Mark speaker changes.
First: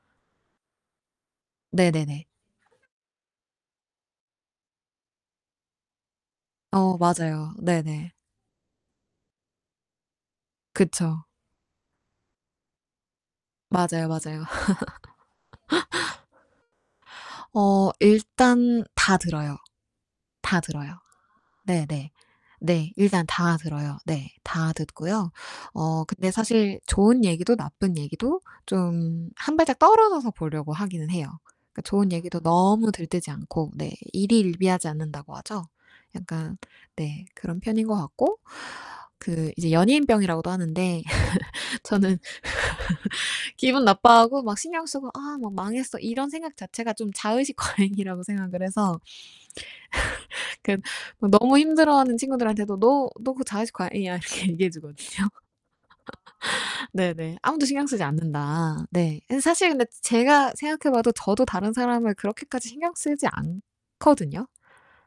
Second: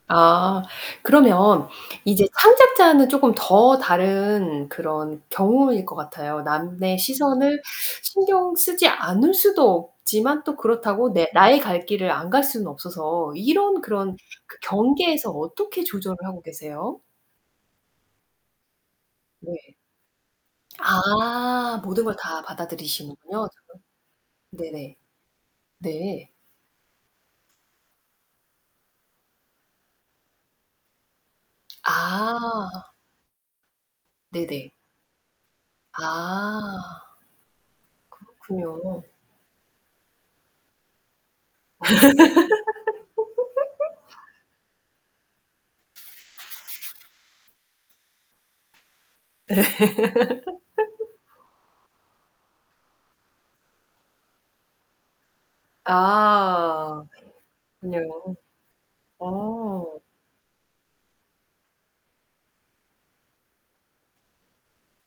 Speaker 1: 아. 그러면
Speaker 2: 네네네.
Speaker 1: 이제 창작자는 쪼끔 더 다른 그런 경우일 것 같아요. 남의
Speaker 2: 어 맞아요.
Speaker 1: 시선을
Speaker 2: 네네.
Speaker 1: 신경 쓰지 않을 수도 없지만 또 그렇다고
Speaker 2: 그쵸.
Speaker 1: 내 나의 갈 길을 안 갈 수는 없어서 이런
Speaker 2: 맞아요,
Speaker 1: 그런
Speaker 2: 맞아요.
Speaker 1: 그 경계에서 어떻게 조절을 하고 계세요?
Speaker 2: 어 일단 다 들어요.
Speaker 1: 네.
Speaker 2: 다 들어요.
Speaker 1: 아.
Speaker 2: 네.
Speaker 1: 모든
Speaker 2: 네.
Speaker 1: 걸 다
Speaker 2: 네. 일단
Speaker 1: 받아들이시는군요.
Speaker 2: 다 들어요. 네.
Speaker 1: [unintelligible]
Speaker 2: 다
Speaker 1: 네네.
Speaker 2: 듣고요. 어
Speaker 1: 네.
Speaker 2: 근데 사실 좋은 얘기도 나쁜 얘기도 좀 1 발짝 떨어져서 보려고 하기는 해요. 그 좋은 얘기도
Speaker 1: 아.
Speaker 2: 너무 들뜨지 않고. 네.
Speaker 1: 네 네.
Speaker 2: 일희일비하지 않는다고 하죠. 약간
Speaker 1: 아.
Speaker 2: 네 그런 편인 것 같고
Speaker 1: 그렇군요.
Speaker 2: 그 이제 연예인 병이라고도 하는데 저는 기분 나빠하고 막 신경 쓰고 아 막 망했어 이런 생각 자체가 좀 자의식 과잉이라고 생각을 해서
Speaker 1: 예.
Speaker 2: 그 너무 힘들어하는 친구들한테도 "너 너 그 자의식 과잉이야." 이렇게 얘기해 주거든요.
Speaker 1: 아.
Speaker 2: 네네. "아무도 신경 쓰지
Speaker 1: 그렇군요.
Speaker 2: 않는다." 네. 사실 근데
Speaker 1: 어.
Speaker 2: 제가 생각해 봐도 저도 다른 사람을 그렇게까지 신경 쓰지 않거든요.